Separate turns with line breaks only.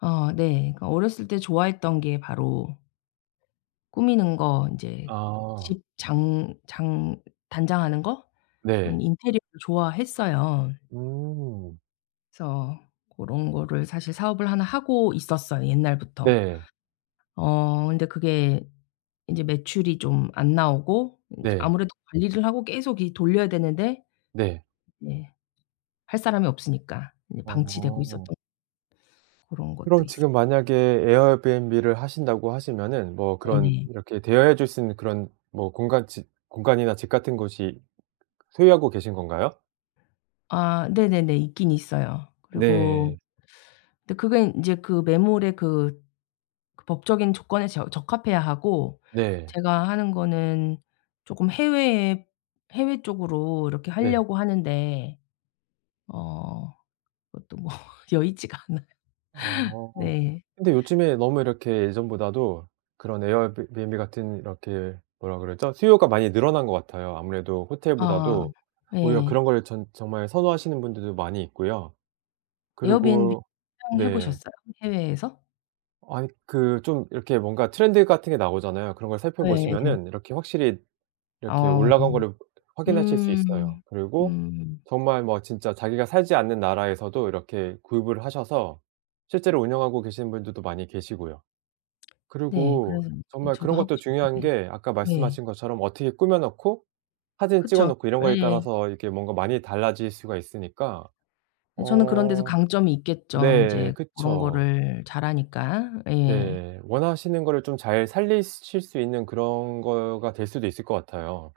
어 네. 그러니까 어렸을 때 좋아했던 게 바로 꾸미는 거 인제
아.
집 장 장 단장하는 거? 그런
네.
인테리어를 좋아했어요.
음.
그래서 고런 거를 사실 사업을 하나 하고 있었어요 옛날부터.
네.
어 근데 그게 인제 매출이 좀 안 나오고 인제
네.
아무래도 관리를 하고 계속 이 돌려야 되는데
네.
네 할 사람이 없으니까 그냥 방치되고
어.
있었던 고런 것도
그럼
있어요.
지금 만약에 에어비앤비를 하신다고 하시면은 뭐 그런
네네.
이렇게 대여해 줄 수 있는 그런 뭐 공간 집 공간이나 집 같은 곳이 소유하고 계신 건가요?
아 네네네. 있긴 있어요. 그리고
네.
근데 그게 인제 그 매물에 그, 그 법적인 조건에 저 적합해야 하고
네.
제가 하는 거는 쪼끔 해외에 해외 쪽으로 이렇게
네.
하려고 하는데 어 그것도 뭐 여의치가 않아요.
어.
네.
근데 요즘에 너무 이렇게 예전보다도 그런 에어비 비앤비 같은 이렇게 뭐라 그러죠? 수요가 많이 늘어난 것 같아요. 아무래도
아.
호텔보다도 오히려
예.
그런 걸 전 정말 선호하시는 분들도 많이 있고요.
에어비앤비
그리고
사용해
네.
보셨어요 해외에서?
아니 그 좀 이렇게 뭔가 트렌드 같은 게 나오잖아요. 그런 걸
예예예.
살펴보시면은 이렇게 확실히 이렇게
어어.
올라간 거를 확인하실 수 있어요.
음.
그리고
음.
정말 뭐 진짜 자기가 살지 않는 나라에서도 이렇게 구입을 하셔서 실제로 운영하고 계시는 분들도 많이 계시고요.
네.
그리고
그래서 예
정말
저도
그런
하고
것도 중요한
싶은데
게 아까
네.
말씀하신 것처럼 어떻게 꾸며 놓고 사진 찍어
그쵸.
놓고 이런 거에
예.
따라서 이게 뭔가 많이 달라질 수가 있으니까.
예. 저는 그런 데서
어
강점이 있겠죠
네.
인제 그런
그쵸.
거를 잘하니까. 예.
네. 원하시는 거를 좀 잘 살리실 수 있는 그런 거가 될 수도 있을 것 같아요.